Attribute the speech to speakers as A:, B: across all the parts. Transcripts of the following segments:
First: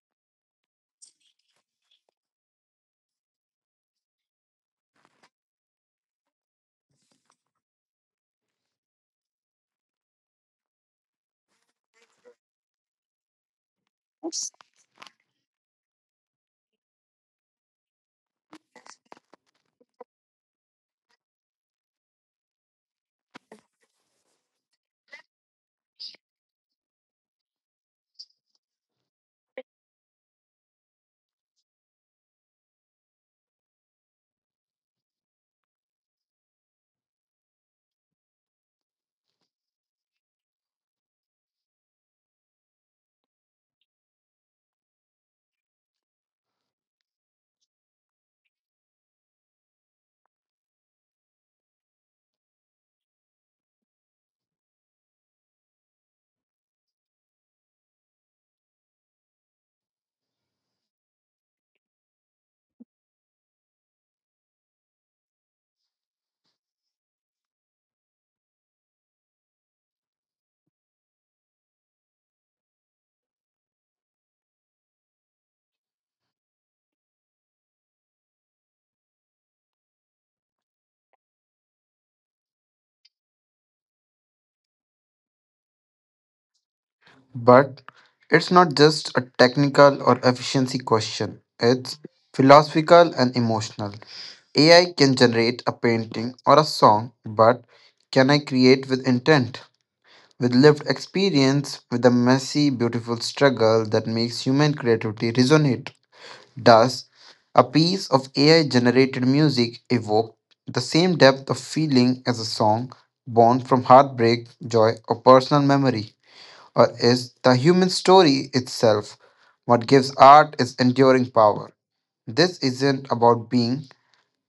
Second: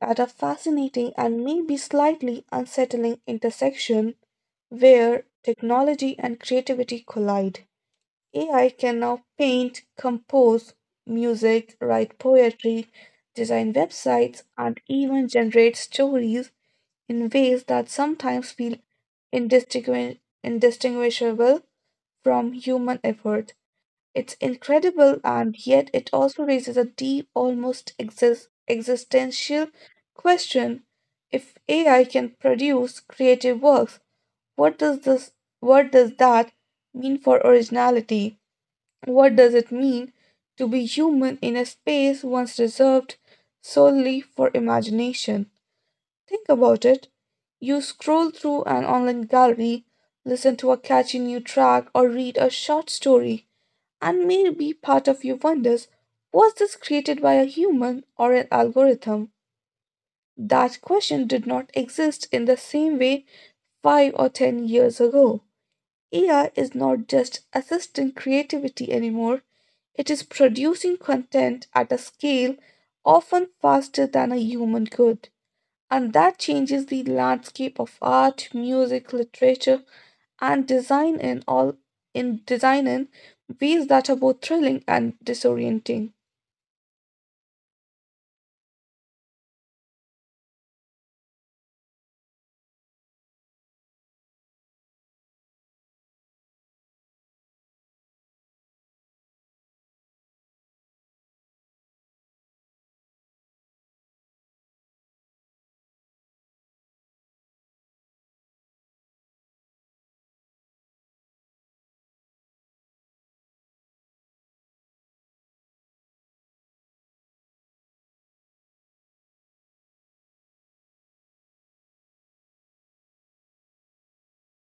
A: at a fascinating and maybe slightly unsettling intersection where technology and creativity collide. AI can now paint, compose music, write poetry, design websites, and even generate stories in ways that sometimes feel indistinguishable from human effort. It's incredible, and yet it also raises a deep, almost existential question. If AI can produce creative works, what does this what does that mean for originality? What does it mean to be human in a space once reserved solely for imagination? Think about it. You scroll through an online gallery, listen to a catchy new track, or read a short story, and maybe part of you wonders, was this created by a human or an algorithm? That question did not exist in the same way 5 or 10 years ago. AI is not just assisting creativity anymore, it is producing content at a scale often faster than a human could. And that changes the landscape of art, music, literature, and design in all in design in ways that are both thrilling and disorienting.
B: But it's not just a technical or efficiency question, it's philosophical and emotional. AI can generate a painting or a song, but can I create with intent? With lived experience, with the messy, beautiful struggle that makes human creativity resonate. Does a piece of AI generated music evoke the same depth of feeling as a song born from heartbreak, joy, or personal memory? Or is the human story itself what gives art its enduring power. This isn't about being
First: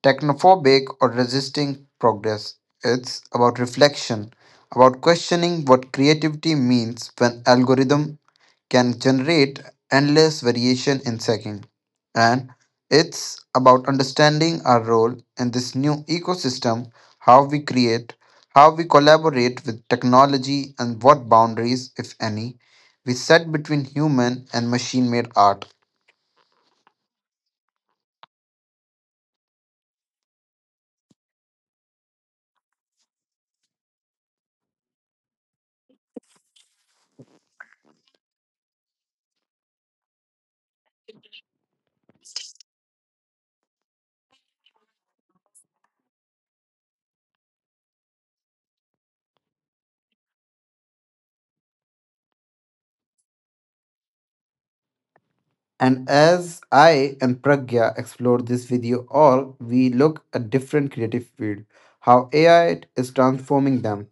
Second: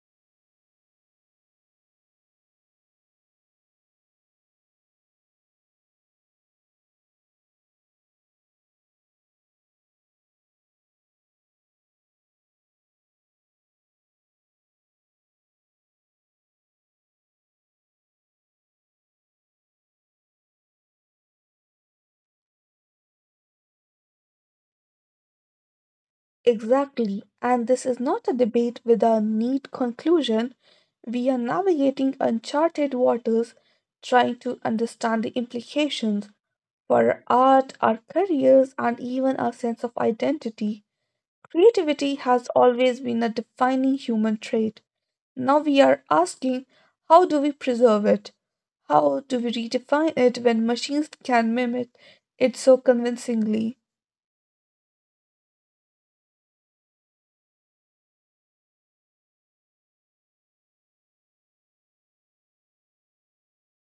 B: technophobic or resisting progress, it's about reflection, about questioning what creativity means when algorithm can generate endless variation in seconds. And it's about understanding our role in this new ecosystem, how we create, how we collaborate with technology, and what boundaries, if any, we set between human and machine made art.
A: Exactly. And this is not a debate with a neat conclusion. We are navigating uncharted waters, trying to understand the implications for our art, our careers, and even our sense of identity. Creativity has always been a defining human trait. Now we are asking, how do we preserve it? How do we redefine it when machines can mimic it so convincingly?
B: And as I and Pragya explore this video all, we look at different creative field, how AI is transforming them,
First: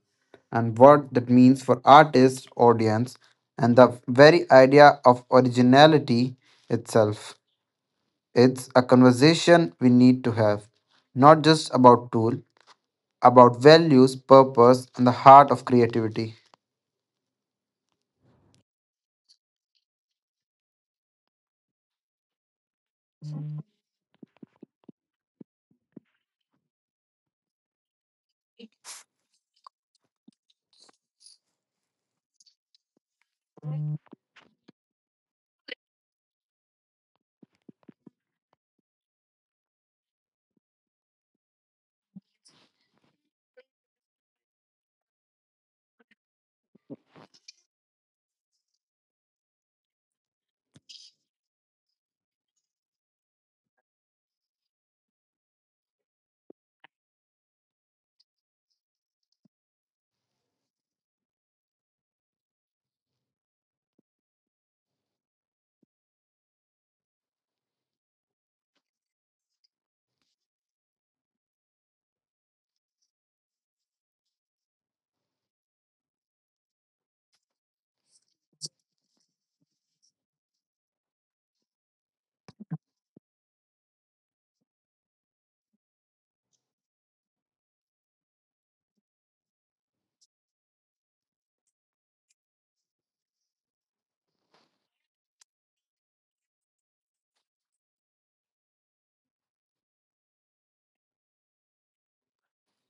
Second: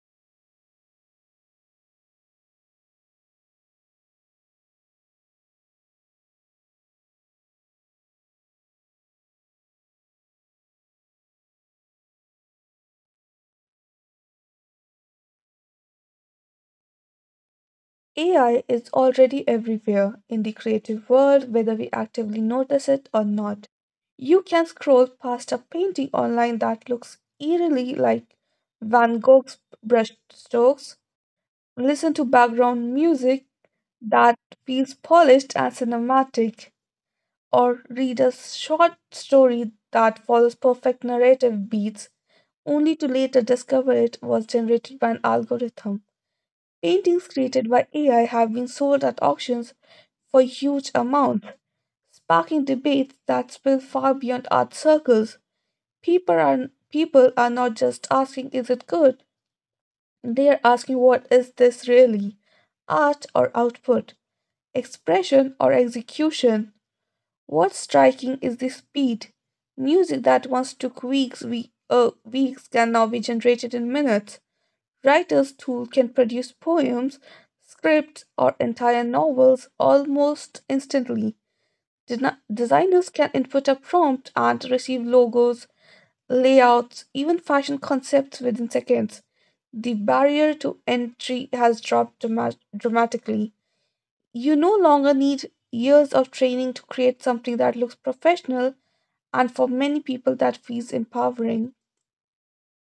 B: and what that means for artists, audience, and the very idea of originality itself. It's a conversation we need to have, not just about tool, about values, purpose, and the heart of creativity.
A: AI is already everywhere in the creative world, whether we actively notice it or not. You can scroll past a painting online that looks eerily like Van Gogh's brushstrokes, listen to background music that feels polished and cinematic, or read a short story that follows perfect narrative beats, only to later discover it was generated by an algorithm. Paintings created by AI have been sold at auctions for huge amounts, sparking debates that spill far beyond art circles. People are not just asking, is it good, they are asking, what is this really, art or output? Expression or execution? What's striking is the speed. Music that once took weeks, weeks can now be generated in minutes. Writers' tool can produce poems, scripts, or entire novels almost instantly. Designers can input a prompt and receive logos, layouts, even fashion concepts within seconds. The barrier to entry has dropped dramatically. You no longer need years of training to create something that looks professional, and for many people, that feels empowering.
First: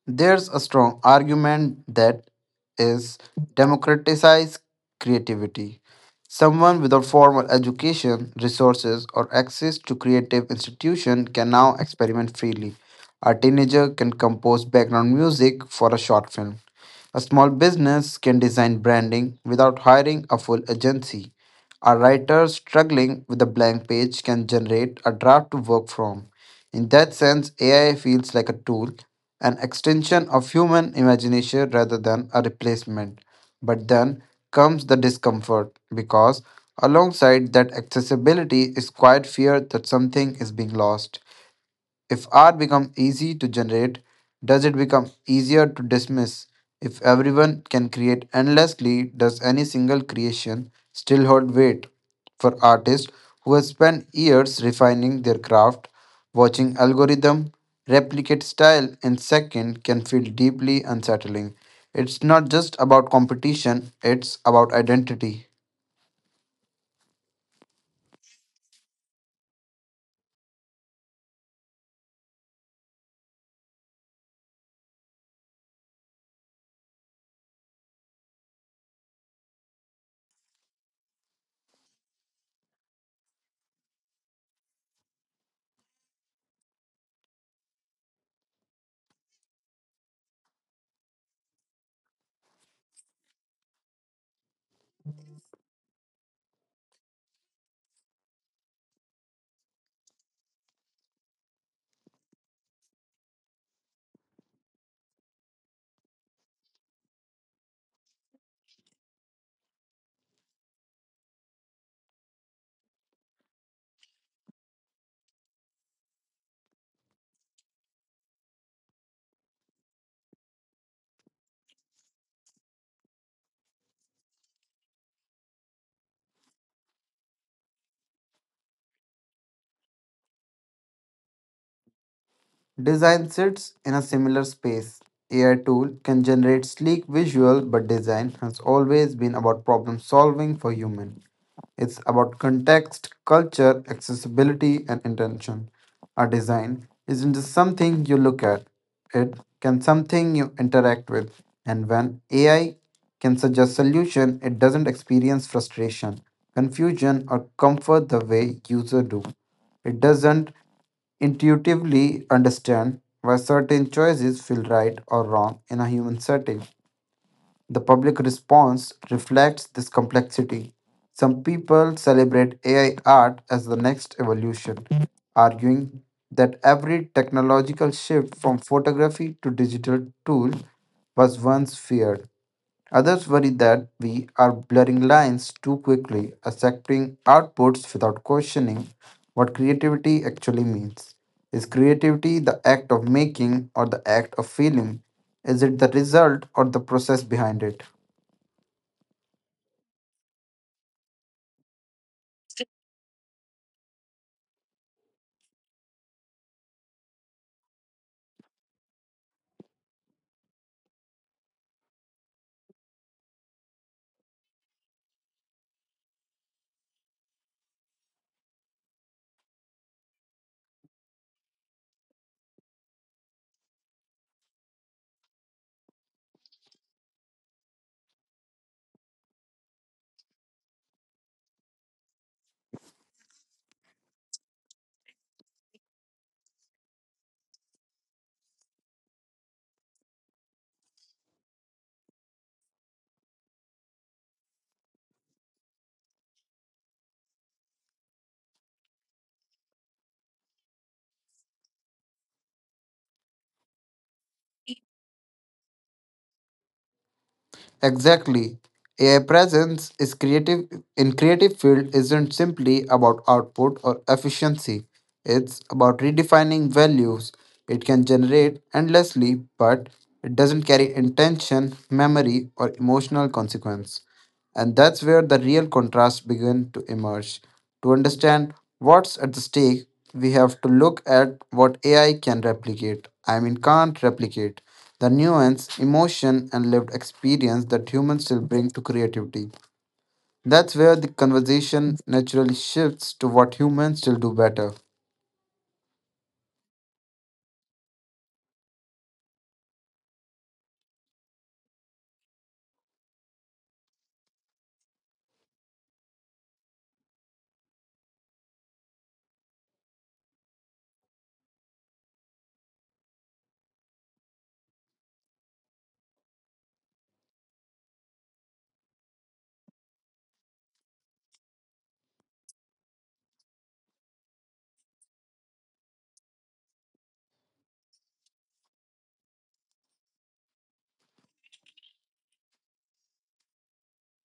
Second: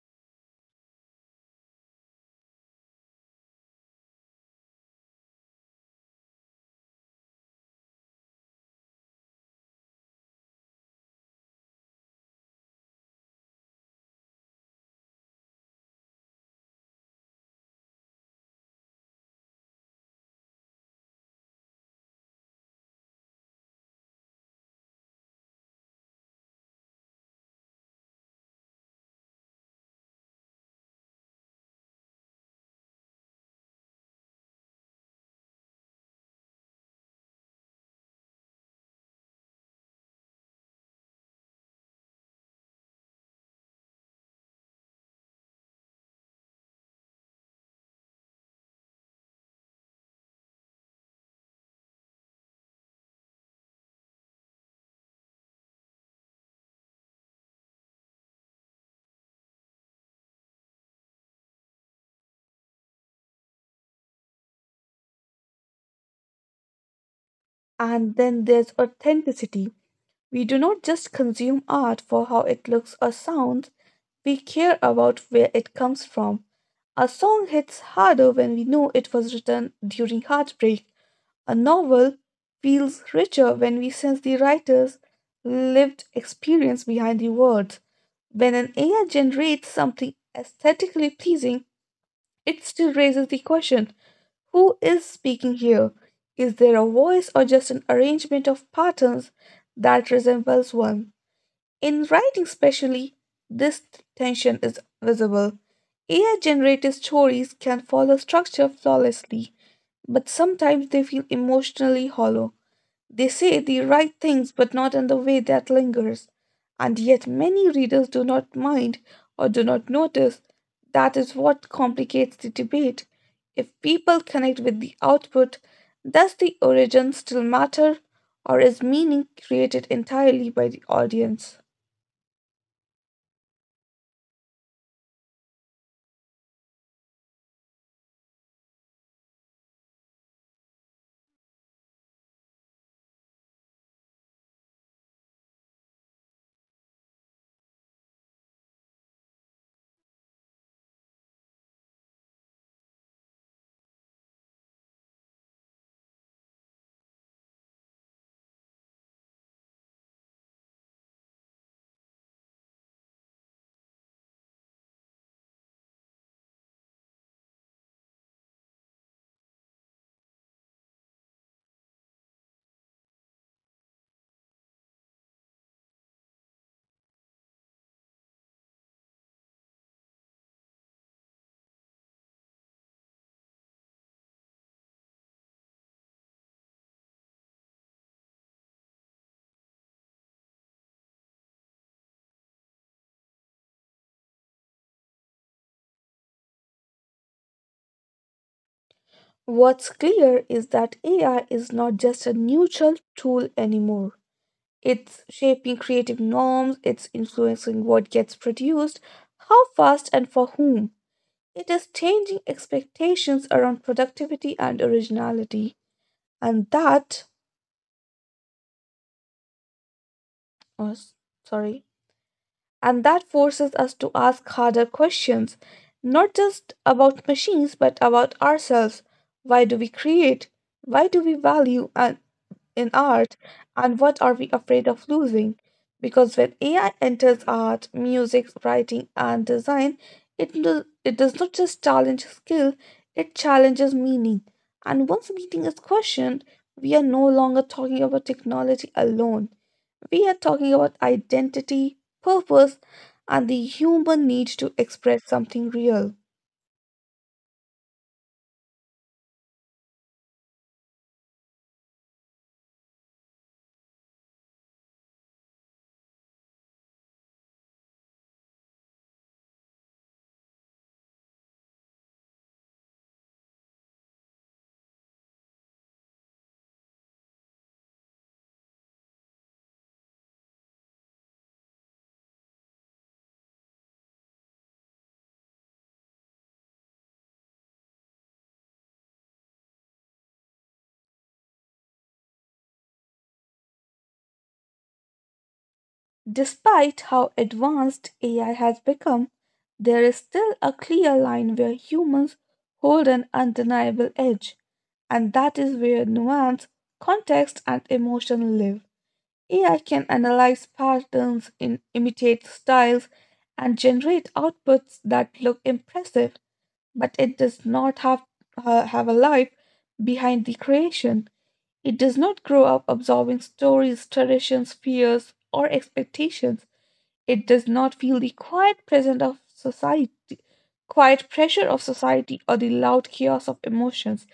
B: There's a strong argument that is democratize creativity. Someone without formal education, resources, or access to creative institution can now experiment freely. A teenager can compose background music for a short film. A small business can design branding without hiring a full agency. A writer struggling with a blank page can generate a draft to work from. In that sense, AI feels like a tool, an extension of human imagination rather than a replacement. But then comes the discomfort, because alongside that accessibility is quite fear that something is being lost. If art becomes easy to generate, does it become easier to dismiss? If everyone can create endlessly, does any single creation still hold weight? For artists who have spent years refining their craft, watching algorithm replicate style in second can feel deeply unsettling. It's not just about competition, it's about identity.
A: And then there's authenticity. We do not just consume art for how it looks or sounds, we care about where it comes from. A song hits harder when we know it was written during heartbreak. A novel feels richer when we sense the writer's lived experience behind the words. When an AI generates something aesthetically pleasing, it still raises the question, who is speaking here? Is there a voice, or just an arrangement of patterns that resembles one? In writing, especially, this tension is visible. AI generated stories can follow structure flawlessly, but sometimes they feel emotionally hollow. They say the right things, but not in the way that lingers. And yet, many readers do not mind or do not notice. That is what complicates the debate. If people connect with the output, does the origin still matter, or is meaning created entirely by the audience?
B: Design sits in a similar space. AI tool can generate sleek visual, but design has always been about problem solving for human. It's about context, culture, accessibility, and intention. A design isn't just something you look at, it can something you interact with. And when AI can suggest solution, it doesn't experience frustration, confusion, or comfort the way user do. It doesn't intuitively understand why certain choices feel right or wrong in a human setting. The public response reflects this complexity. Some people celebrate AI art as the next evolution, arguing that every technological shift from photography to digital tool was once feared. Others worry that we are blurring lines too quickly, accepting outputs without questioning what creativity actually means. Is creativity the act of making or the act of feeling? Is it the result or the process behind it?
A: What's clear is that AI is not just a neutral tool anymore. It's shaping creative norms, it's influencing what gets produced, how fast and for whom. It is changing expectations around productivity and originality, and that, oh, s- sorry, and that forces us to ask harder questions, not just about machines but about ourselves. Why do we create? Why do we value? And in art, and what are we afraid of losing? Because when AI enters art, music, writing, and design, it does not just challenge skill, it challenges meaning. And once meaning is questioned, we are no longer talking about technology alone. We are talking about identity, purpose, and the human need to express something real.
B: Exactly. AI presence is creative in creative field isn't simply about output or efficiency. It's about redefining values. It can generate endlessly, but it doesn't carry intention, memory, or emotional consequence. And that's where the real contrast begin to emerge. To understand what's at the stake, we have to look at what AI can replicate. I mean, can't replicate. The nuance, emotion, and lived experience that humans still bring to creativity. That's where the conversation naturally shifts to what humans still do better.
A: Despite how advanced AI has become, there is still a clear line where humans hold an undeniable edge, and that is where nuance, context, and emotion live. AI can analyze patterns, imitate styles, and generate outputs that look impressive, but it does not have a life behind the creation. It does not grow up absorbing stories, traditions, fears, or expectations. It does not feel the quiet pressure of society, or the loud chaos of emotions.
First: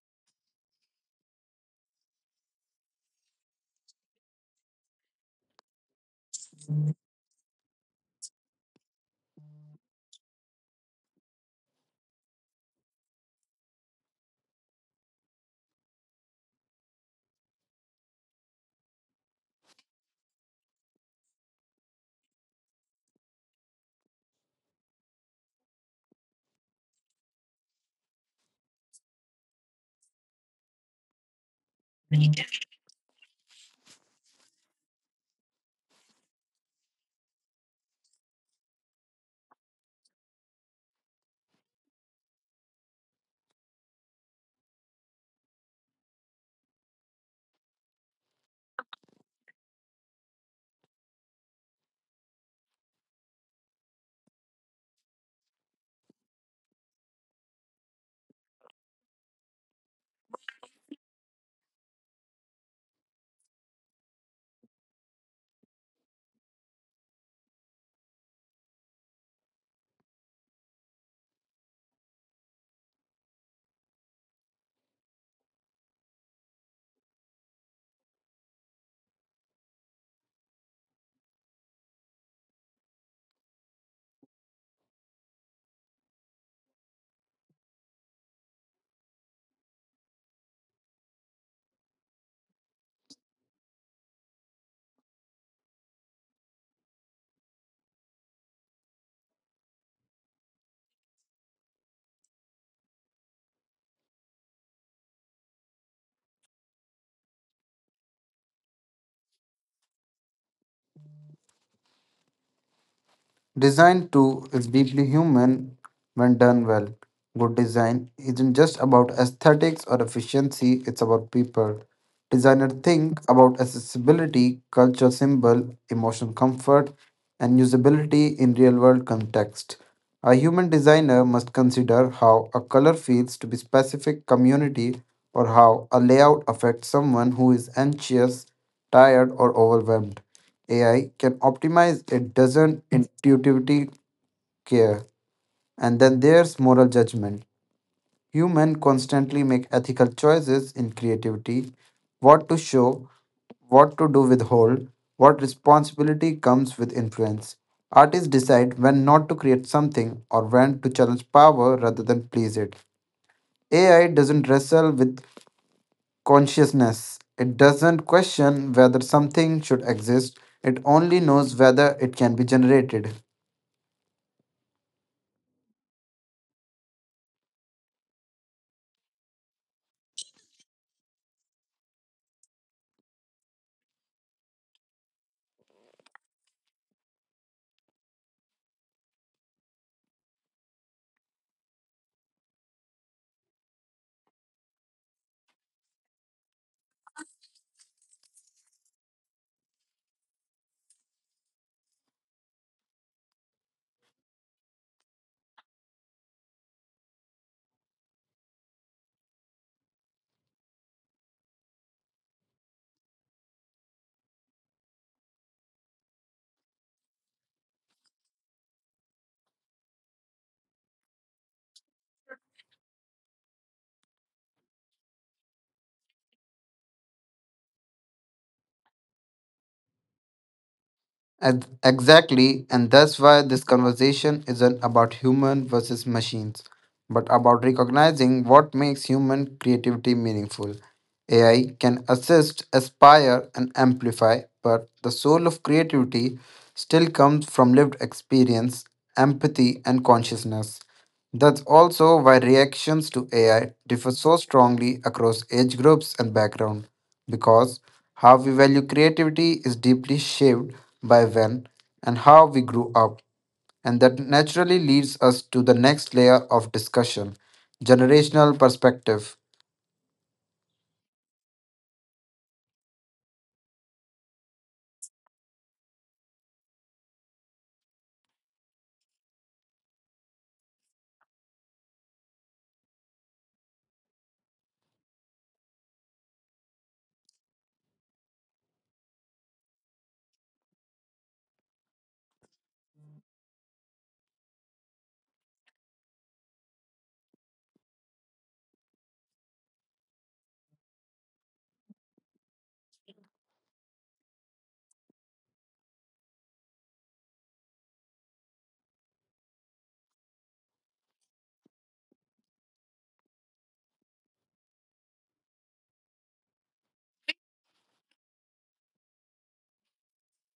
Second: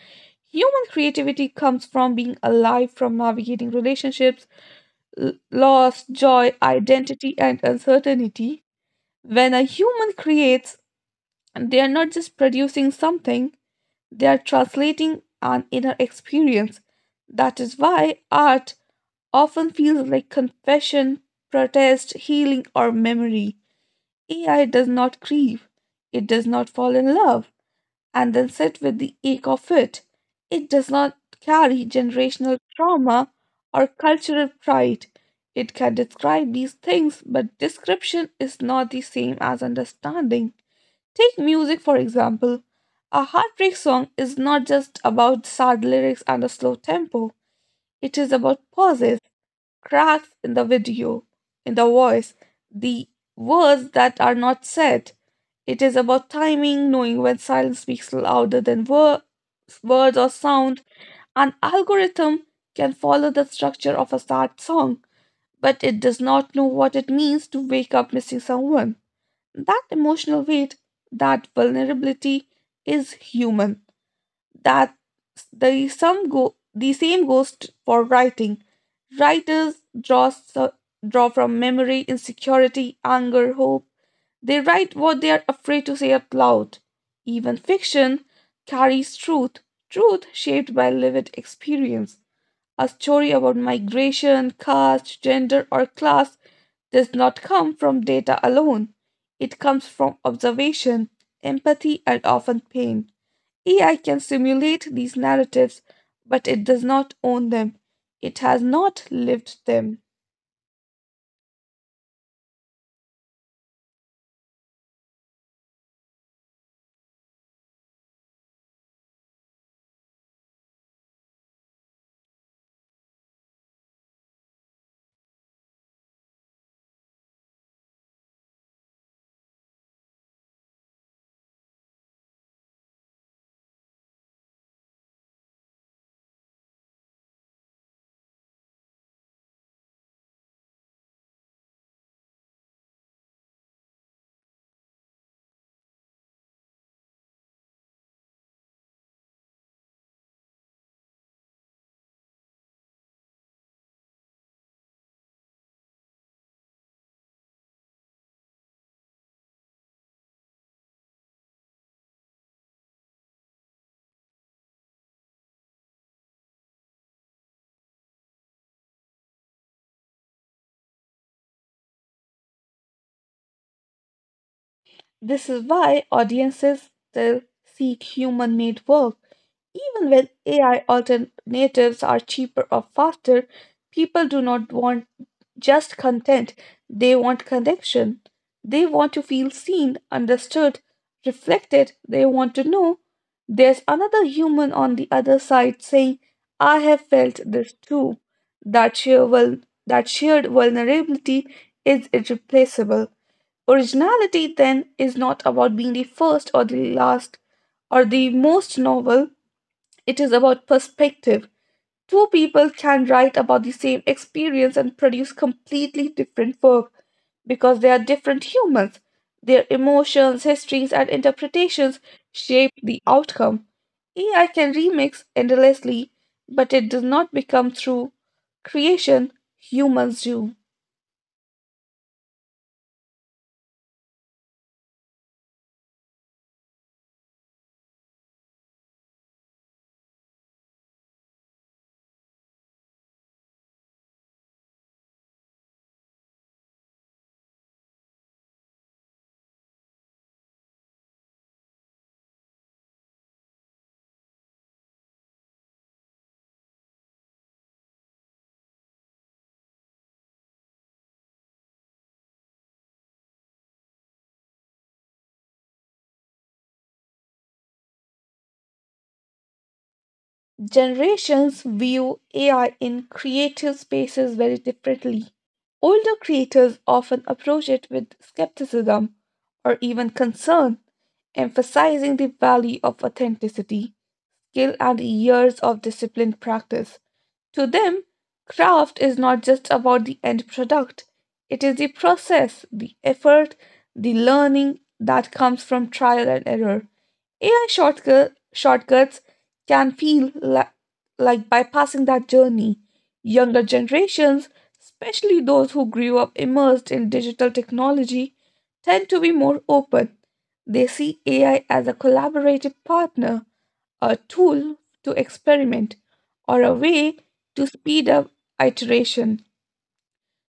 A: Human creativity comes from being alive, from navigating relationships, loss, joy, identity, and uncertainty. When a human creates, they are not just producing something, they are translating an inner experience. That is why art often feels like confession, protest, healing, or memory. AI does not grieve, it does not fall in love and then sit with the ache of it. It does not carry generational trauma or cultural pride. It can describe these things, but description is not the same as understanding. Take music, for example. A heartbreak song is not just about sad lyrics and a slow tempo, it is about pauses, cracks in the video, in the voice, the words that are not said. It is about timing, knowing when silence speaks louder than words or sound. An algorithm can follow the structure of a sad song, but it does not know what it means to wake up missing someone. That emotional weight, that vulnerability is human. That the some go The same goes for writing. Writers draw from memory, insecurity, anger, hope. They write what they are afraid to say out loud. Even fiction carries truth, truth shaped by lived experience. A story about migration, caste, gender, or class does not come from data alone. It comes from observation, empathy, and often pain. AI can simulate these narratives, but it does not own them. It has not lived them.
B: Design too is deeply human when done well. Good design isn't just about aesthetics or efficiency, it's about people. Designers think about accessibility, culture symbol, emotional comfort, and usability in real world context. A human designer must consider how a color feels to be specific community or how a layout affects someone who is anxious, tired, or overwhelmed. AI can optimize, it doesn't intuitively care. And then there's moral judgment. Human constantly make ethical choices in creativity, what to show, what to do withhold, what responsibility comes with influence. Artists decide when not to create something or when to challenge power rather than please it. AI doesn't wrestle with consciousness. It doesn't question whether something should exist, it only knows whether it can be generated.
A: This is why audiences still seek human made work. Even when AI alternatives are cheaper or faster, people do not want just content. They want connection. They want to feel seen, understood, reflected. They want to know there's another human on the other side saying, I have felt this too. That, sheer vul- that shared vulnerability is irreplaceable. Originality, then, is not about being the first or the last or the most novel, it is about perspective. Two people can write about the same experience and produce completely different work because they are different humans. Their emotions, histories, and interpretations shape the outcome. AI can remix endlessly, but it does not become true creation humans do.
B: Exactly, and that's why this conversation isn't about human versus machines, but about recognizing what makes human creativity meaningful. AI can assist, aspire, and amplify, but the soul of creativity still comes from lived experience, empathy, and consciousness. That's also why reactions to AI differ so strongly across age groups and background, because how we value creativity is deeply shaped by when and how we grew up. And that naturally leads us to the next layer of discussion generational perspective.
A: Generations view AI in creative spaces very differently. Older creators often approach it with skepticism or even concern, emphasizing the value of authenticity, skill, and years of disciplined practice. To them, craft is not just about the end product, it is the process, the effort, the learning that comes from trial and error. AI shortcuts can feel like bypassing that journey. Younger generations, especially those who grew up immersed in digital technology, tend to be more open. They see AI as a collaborative partner, a tool to experiment, or a way to speed up iteration.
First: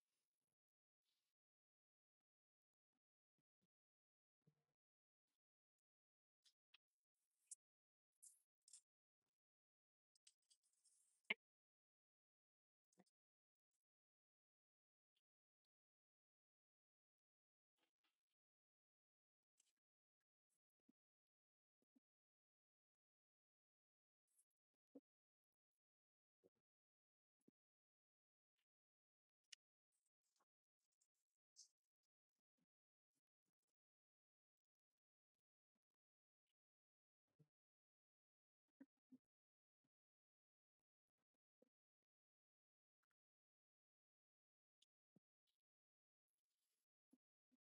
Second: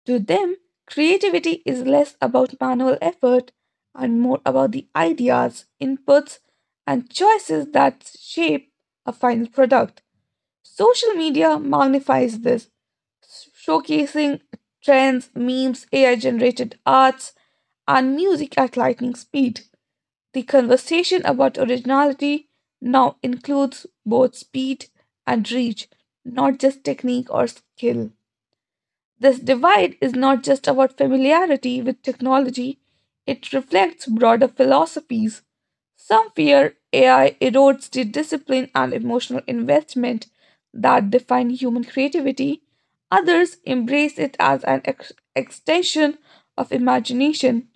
A: To them, creativity is less about manual effort and more about the ideas, inputs, and choices that shape a final product. Social media magnifies this, showcasing trends, memes, AI generated arts, and music at lightning speed. The conversation about originality now includes both speed and reach, not just technique or skill. This divide is not just about familiarity with technology, it reflects broader philosophies. Some fear AI erodes the discipline and emotional investment that define human creativity. Others embrace it as an extension of imagination,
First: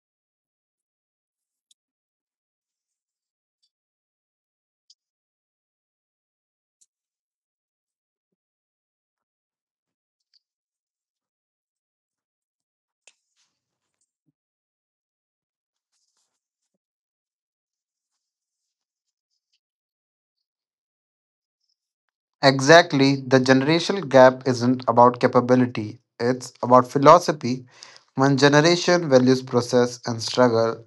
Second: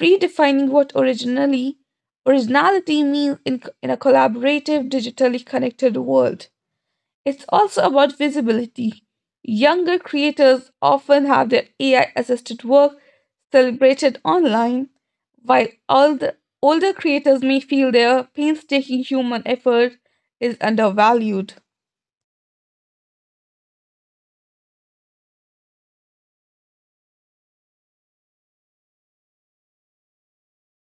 A: redefining what originally originality means in a collaborative, digitally connected world. It's also about visibility. Younger creators often have their AI assisted work celebrated online, while all the older creators may feel their painstaking human effort is undervalued.
B: Exactly, the generational gap isn't about capability, it's about philosophy. One generation values process and struggle,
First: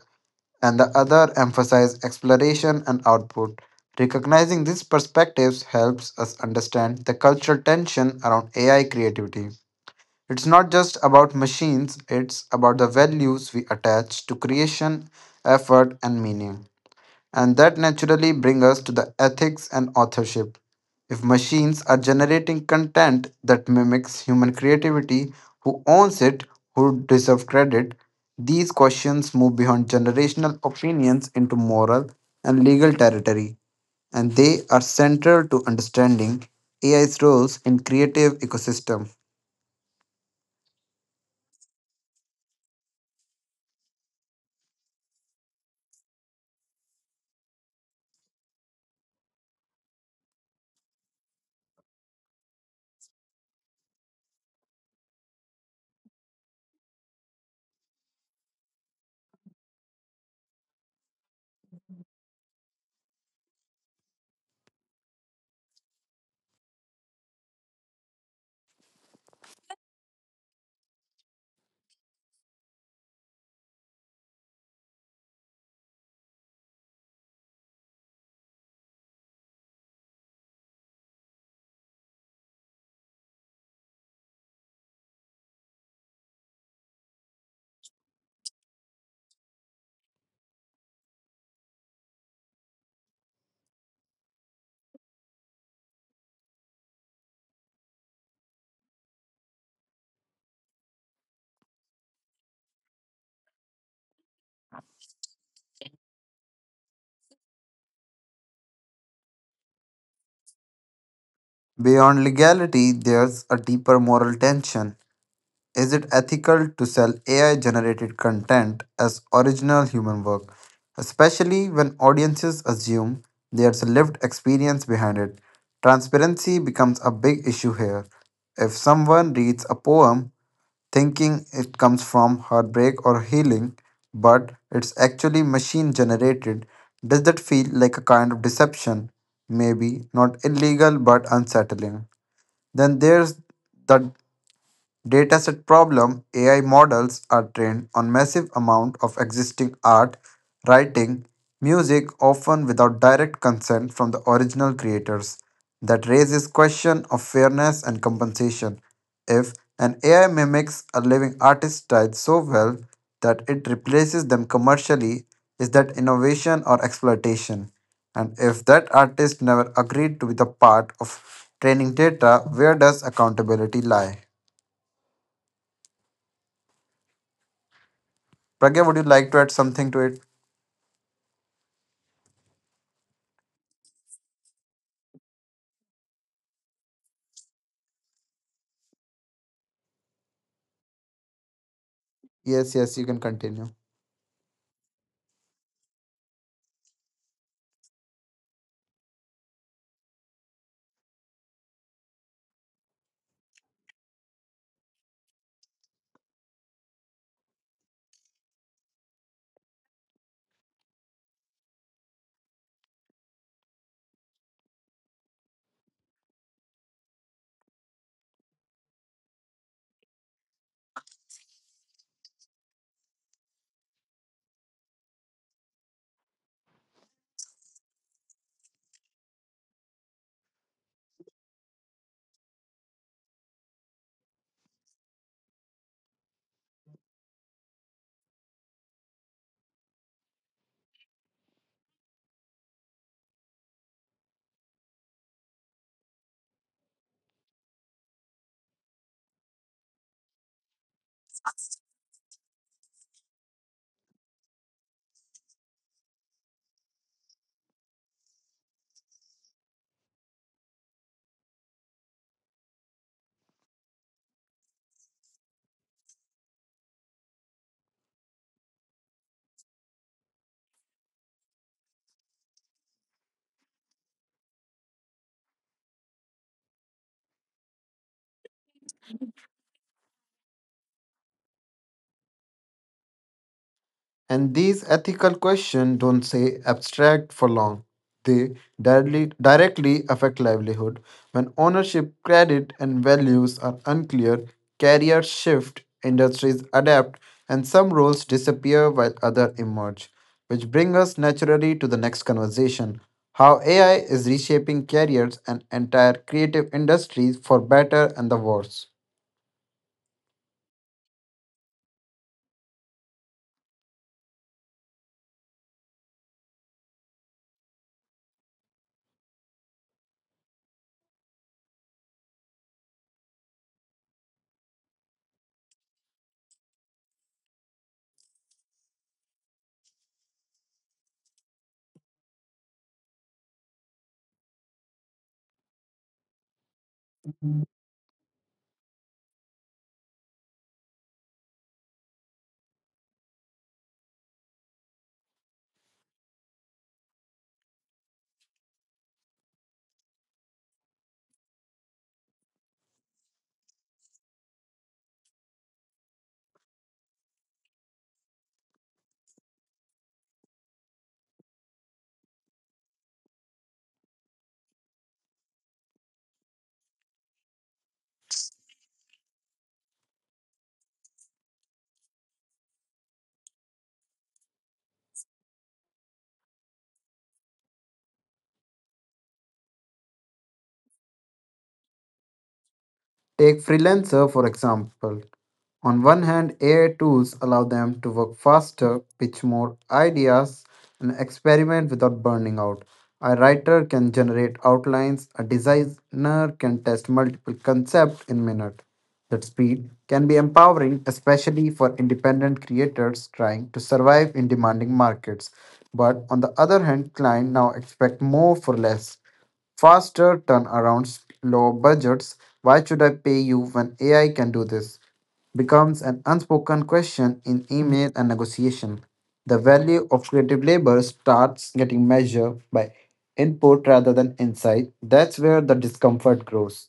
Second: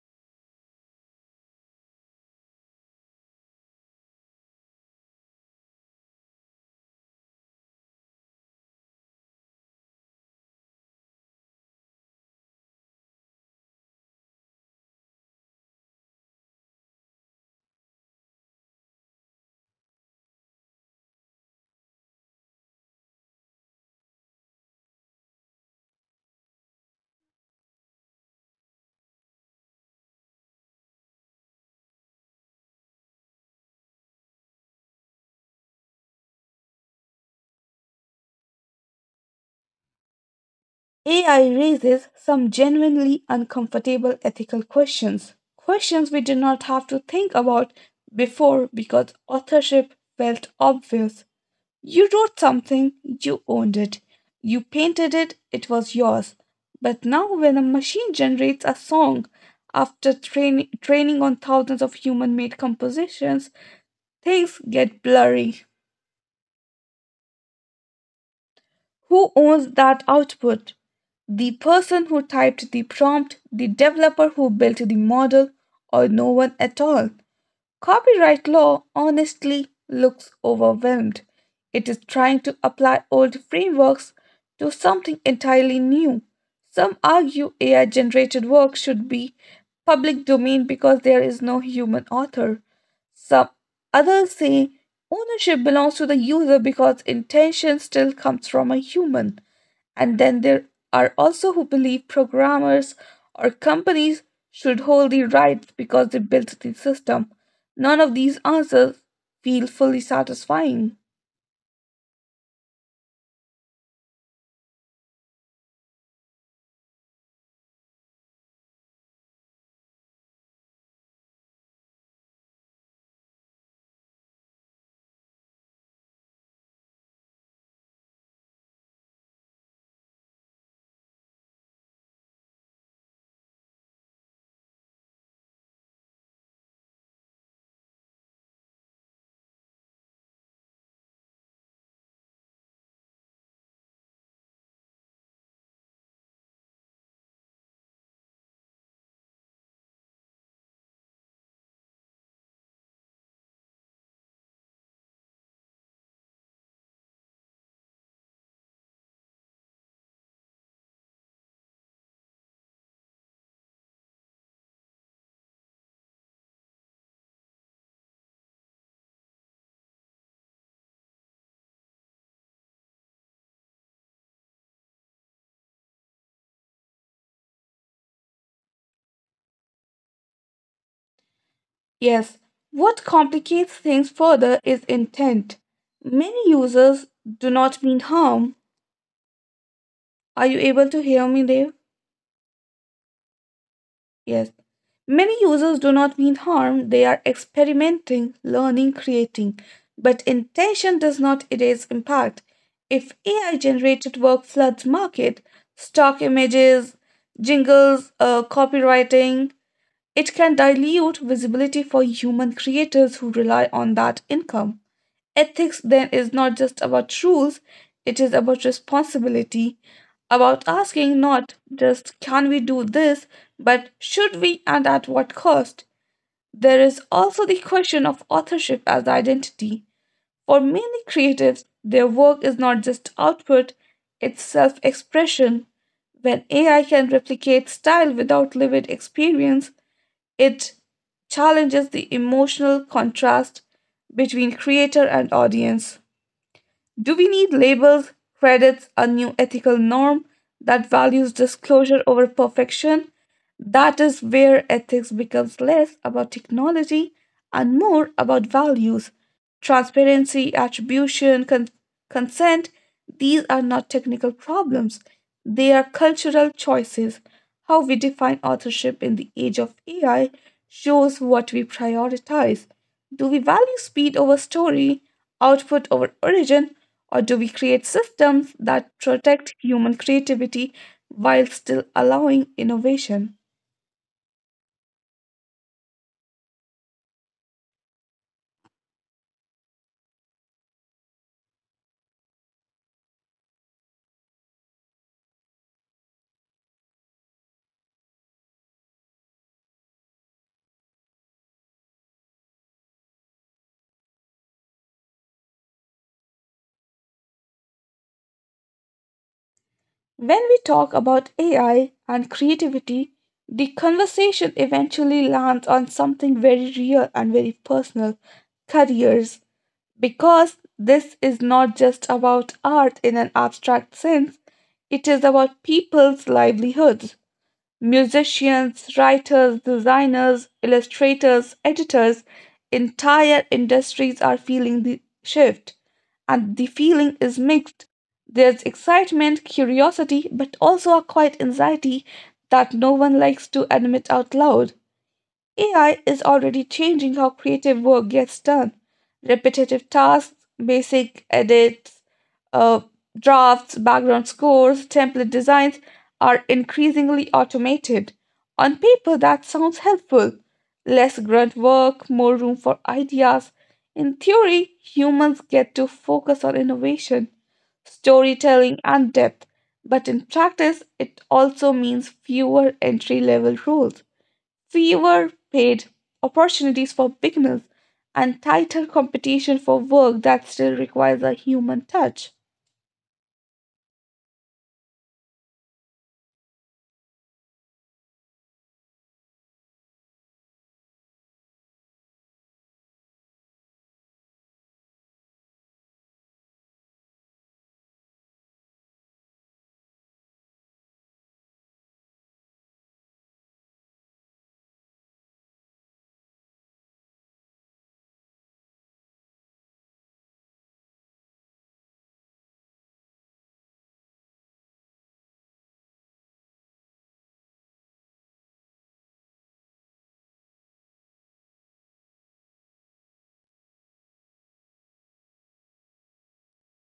B: and the other emphasize exploration and output. Recognizing these perspectives helps us understand the cultural tension around AI creativity. It's not just about machines, it's about the values we attach to creation, effort, and meaning. And that naturally brings us to the ethics and authorship. If machines are generating content that mimics human creativity, who owns it, who deserves credit? These questions move beyond generational opinions into moral and legal territory, and they are central to understanding AI's roles in creative ecosystem.
A: AI raises some genuinely uncomfortable ethical questions, questions we did not have to think about before because authorship felt obvious. You wrote something, you owned it. You painted it, it was yours. But now, when a machine generates a song after training on thousands of human made compositions, things get blurry. Who owns that output? The person who typed the prompt, the developer who built the model, or no one at all? Copyright law honestly looks overwhelmed. It is trying to apply old frameworks to something entirely new. Some argue AI generated work should be public domain because there is no human author. Some others say ownership belongs to the user because intention still comes from a human. And then there are also who believe programmers or companies should hold the rights because they built the system. None of these answers feel fully satisfying.
B: Beyond legality, there's a deeper moral tension. Is it ethical to sell AI generated content as original human work, especially when audiences assume there's a lived experience behind it? Transparency becomes a big issue here. If someone reads a poem thinking it comes from heartbreak or healing, but it's actually machine generated, does that feel like a kind of deception? Maybe not illegal but unsettling. Then there's the Dataset problem AI models are trained on massive amount of existing art, writing, music often without direct consent from the original creators. That raises question of fairness and compensation. If an AI mimics a living artist's style so well that it replaces them commercially, is that innovation or exploitation? And if that artist never agreed to be the part of training data, where does accountability lie? Pragya, would you like to add something to it?
A: Yes, what complicates things further is intent. Many users do not mean harm. Are you able to hear me there?
B: Yes, yes, you can continue.
A: Yes. Many users do not mean harm. They are experimenting, learning, creating. But intention does not erase impact. If AI generated work floods market, stock images, jingles, copywriting, it can dilute visibility for human creators who rely on that income. Ethics then is not just about rules, it is about responsibility, about asking not just can we do this, but should we and at what cost? There is also the question of authorship as identity. For many creatives, their work is not just output, it's self expression. When AI can replicate style without lived experience, it challenges the emotional contrast between creator and audience. Do we need labels, credits, a new ethical norm that values disclosure over perfection? That is where ethics becomes less about technology and more about values. Transparency, attribution, consent, these are not technical problems. They are cultural choices. How we define authorship in the age of AI shows what we prioritize. Do we value speed over story, output over origin, or do we create systems that protect human creativity while still allowing innovation?
B: And these ethical questions don't say abstract for long. They directly affect livelihood. When ownership, credit, and values are unclear, carriers shift, industries adapt, and some roles disappear while others emerge. Which brings us naturally to the next conversation how AI is reshaping careers and entire creative industries for better and the worse.
A: When we talk about AI and creativity, the conversation eventually lands on something very real and very personal: careers. Because this is not just about art in an abstract sense, it is about people's livelihoods. Musicians, writers, designers, illustrators, editors, entire industries are feeling the shift, and the feeling is mixed. There's excitement, curiosity, but also a quiet anxiety that no one likes to admit out loud. AI is already changing how creative work gets done. Repetitive tasks, basic edits, uh, drafts, background scores, template designs are increasingly automated. On paper, that sounds helpful. Less grunt work, more room for ideas. In theory, humans get to focus on innovation, storytelling, and depth. But in practice, it also means fewer entry level roles, fewer paid opportunities for beginners, and tighter competition for work that still requires a human touch.
B: Take freelancer for example. On one hand, AI tools allow them to work faster, pitch more ideas, and experiment without burning out. A writer can generate outlines, a designer can test multiple concepts in minutes. That speed can be empowering, especially for independent creators trying to survive in demanding markets. But on the other hand, clients now expect more for less faster turnarounds, lower budgets. Why should I pay you when AI can do this? Becomes an unspoken question in email and negotiation. The value of creative labor starts getting measured by input rather than insight. That's where the discomfort grows.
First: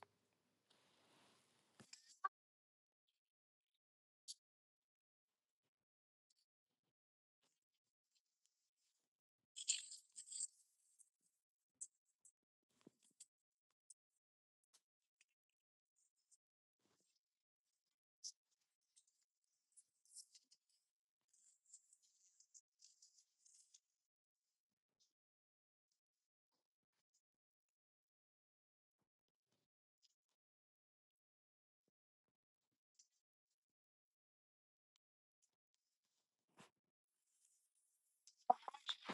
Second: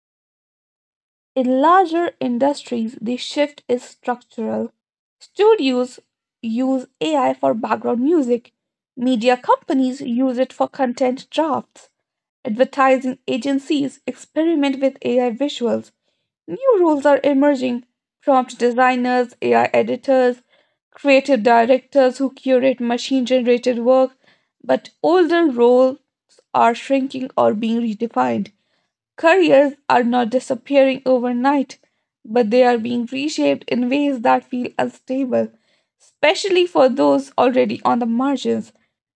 A: In larger industries, the shift is structural. Studios use AI for background music, media companies use it for content drafts, advertising agencies experiment with AI visuals. New roles are emerging: prompt designers, AI editors, creative directors who curate machine generated work, but older roles are shrinking or being redefined. Careers are not disappearing overnight, but they are being reshaped in ways that feel unstable, especially for those already on the margins.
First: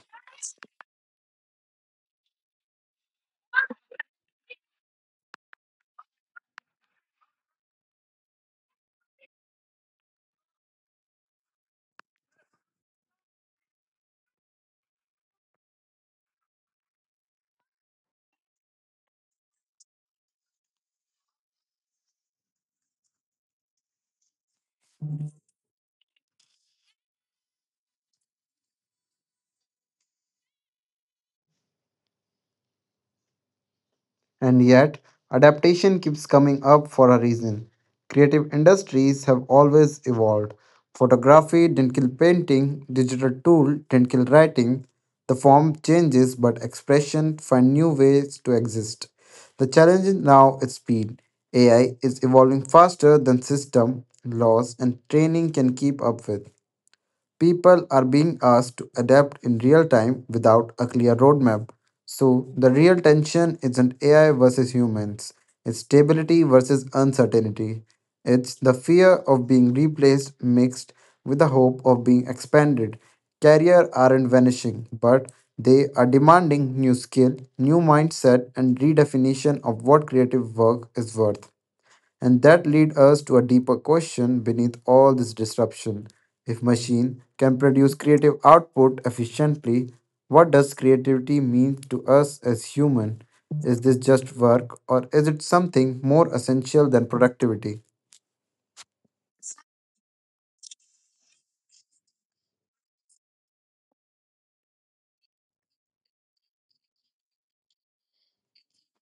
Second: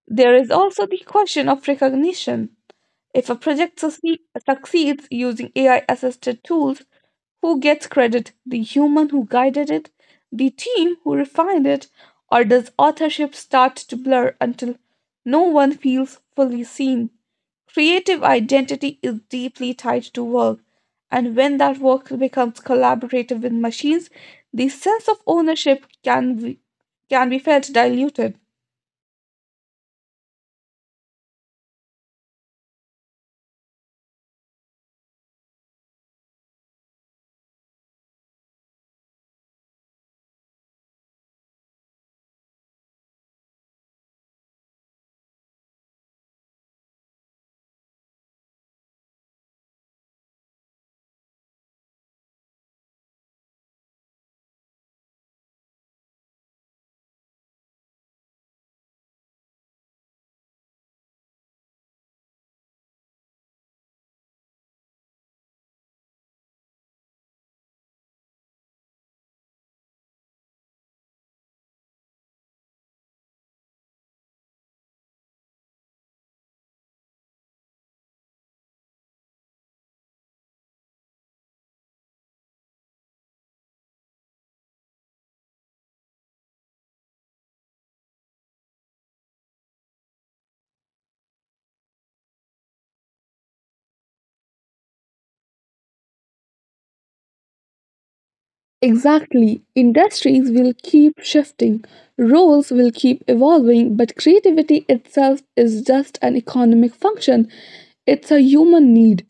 A: There is also the question of recognition. If a project succeeds using AI assisted tools, who gets credit? The human who guided it, the team who refined it, or does authorship start to blur until no one feels fully seen? Creative identity is deeply tied to work, and when that work becomes collaborative with machines, the sense of ownership can be felt diluted.
B: And yet, adaptation keeps coming up for a reason. Creative industries have always evolved. Photography didn't kill painting, digital tool didn't kill writing. The form changes, but expression find new ways to exist. The challenge is now is speed. AI is evolving faster than system, laws, and training can keep up with. People are being asked to adapt in real time without a clear roadmap. So, the real tension isn't AI versus humans, it's stability versus uncertainty. It's the fear of being replaced mixed with the hope of being expanded. Careers aren't vanishing, but they are demanding new skill, new mindset, and redefinition of what creative work is worth. And that lead us to a deeper question beneath all this disruption. If machine can produce creative output efficiently, what does creativity mean to us as human? Is this just work or is it something more essential than productivity?
A: Exactly. Industries will keep shifting, roles will keep evolving, but creativity itself is just an economic function. It's a human need.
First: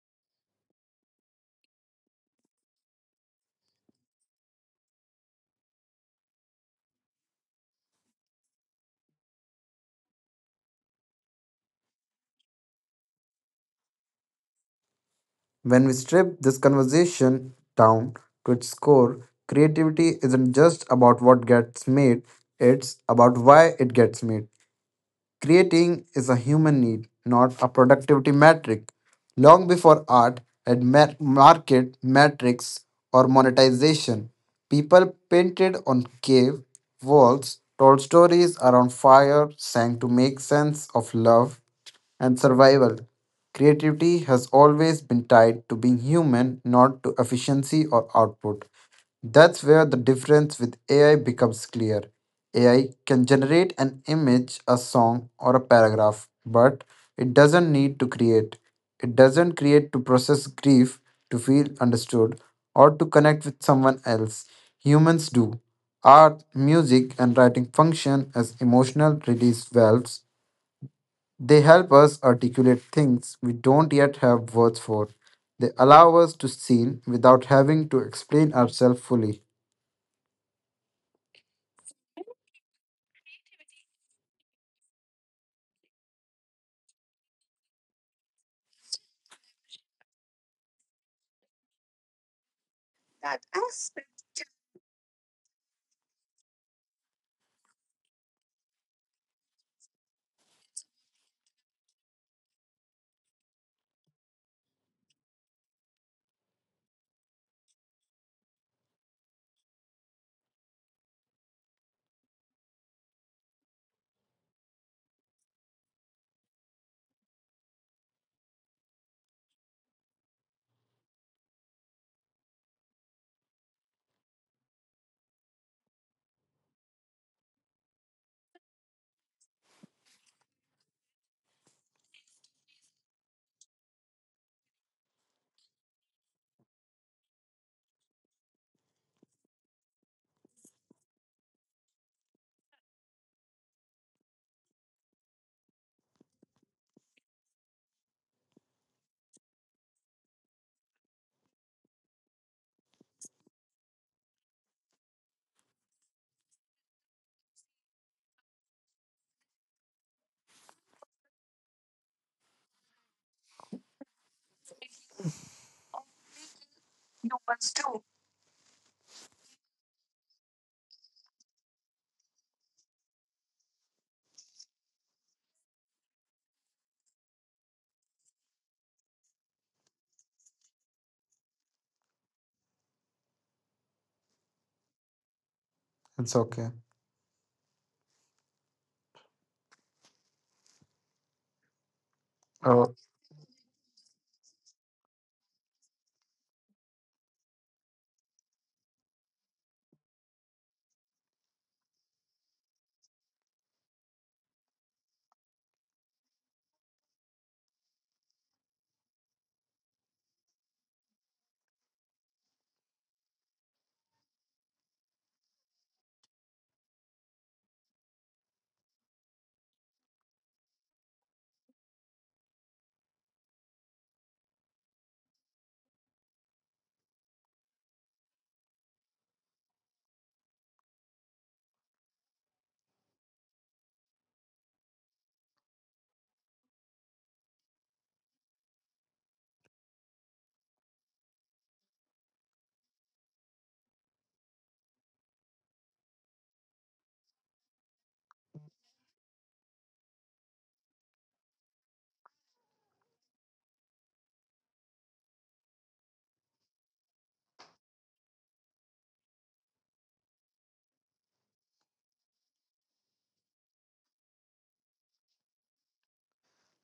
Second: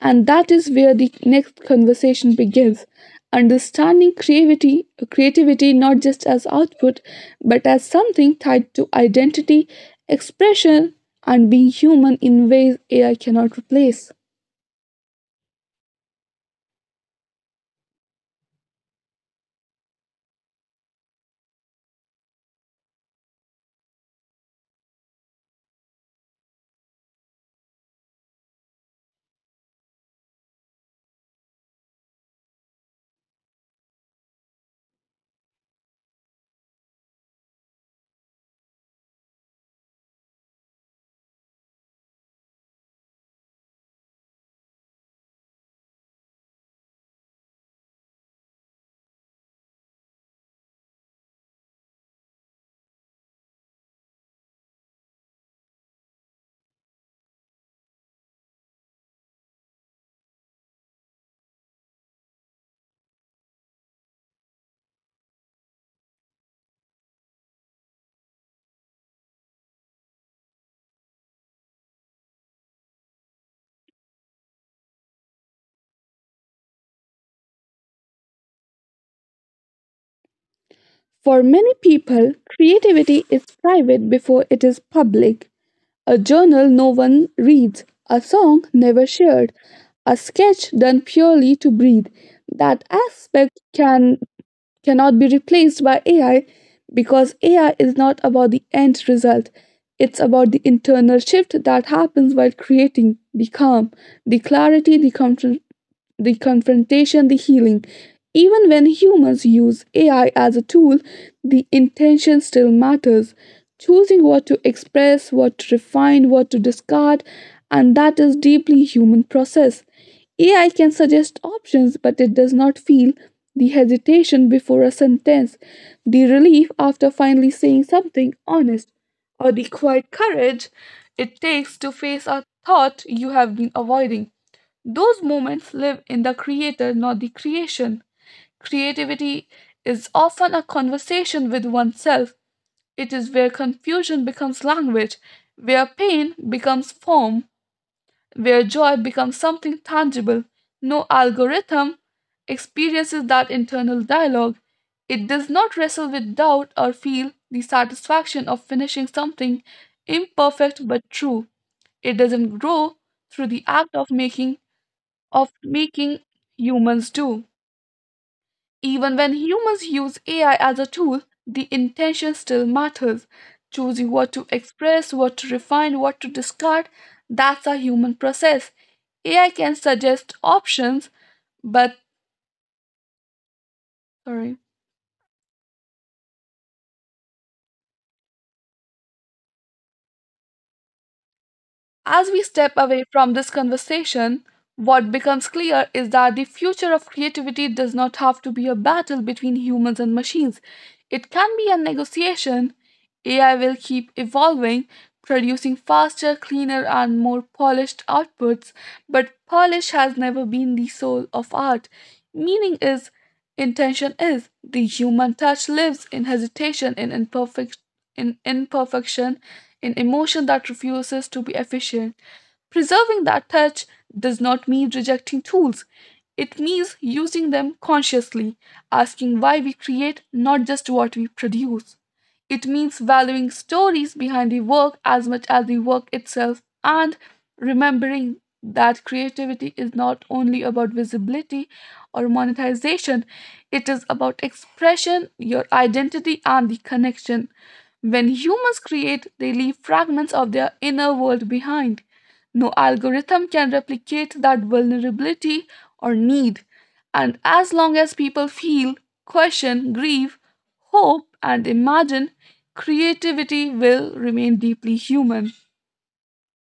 A: And that is where the next conversation begins. Understanding creativity not just as output, but as something tied to identity, expression, and being human in ways AI cannot replace.
B: When we strip this conversation down to its core, creativity isn't just about what gets made, it's about why it gets made. Creating is a human need, not a productivity metric. Long before art had market metrics or monetization, people painted on cave walls, told stories around fire, sang to make sense of love and survival. Creativity has always been tied to being human, not to efficiency or output. That's where the difference with AI becomes clear. AI can generate an image, a song, or a paragraph, but it doesn't need to create. It doesn't create to process grief, to feel understood, or to connect with someone else. Humans do. Art, music, and writing function as emotional release valves. They help us articulate things we don't yet have words for. They allow us to see without having to explain ourselves fully.
A: For many people, creativity is private before it is public: a journal no one reads, a song never shared, a sketch done purely to breathe. That aspect cannot be replaced by AI because AI is not about the end result. It's about the internal shift that happens while creating: the calm, the clarity, the comfort, the confrontation, the healing. Even when humans use AI as a tool, the intention still matters. Choosing what to express, what to refine, what to discard, and that is deeply human process. AI can suggest options, but it does not feel the hesitation before a sentence, the relief after finally saying something honest, or the quiet courage it takes to face a thought you have been avoiding. Those moments live in the creator, not the creation. Creativity is often a conversation with oneself. It is where confusion becomes language, where pain becomes form, where joy becomes something tangible. No algorithm experiences that internal dialogue. It does not wrestle with doubt or feel the satisfaction of finishing something imperfect but true. It doesn't grow through the act of making humans do. Even when humans use AI as a tool, the intention still matters. Choosing what to express, what to refine, what to discard, that's a human process. AI can suggest options, but sorry.
B: It's okay.
A: As we step
B: Uh,
A: away from this conversation, what becomes clear is that the future of creativity does not have to be a battle between humans and machines. It can be a negotiation. AI will keep evolving, producing faster, cleaner, and more polished outputs, but polish has never been the soul of art. Meaning is, intention is, the human touch lives in hesitation, in imperfection, in emotion that refuses to be efficient. Preserving that touch does not mean rejecting tools. It means using them consciously, asking why we create, not just what we produce. It means valuing stories behind the work as much as the work itself, and remembering that creativity is not only about visibility or monetization, it is about expression, your identity, and the connection. When humans create, they leave fragments of their inner world behind. No algorithm can replicate that vulnerability or need. And as long as people feel, question, grieve, hope, and imagine, creativity will remain deeply human.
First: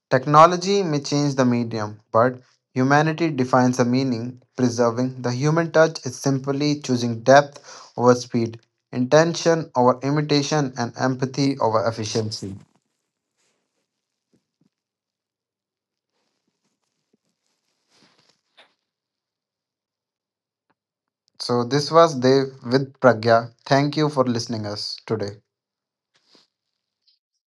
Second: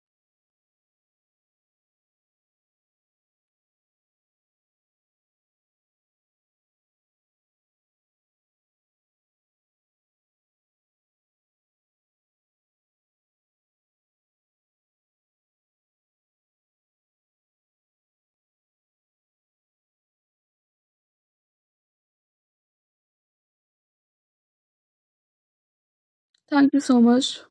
B: Technology may change the medium, but humanity defines the meaning. Preserving the human touch is simply choosing depth over speed, intention over imitation, and empathy over efficiency. So this was Dev with Pragya. Thank you for listening us today.
A: Thank you so much.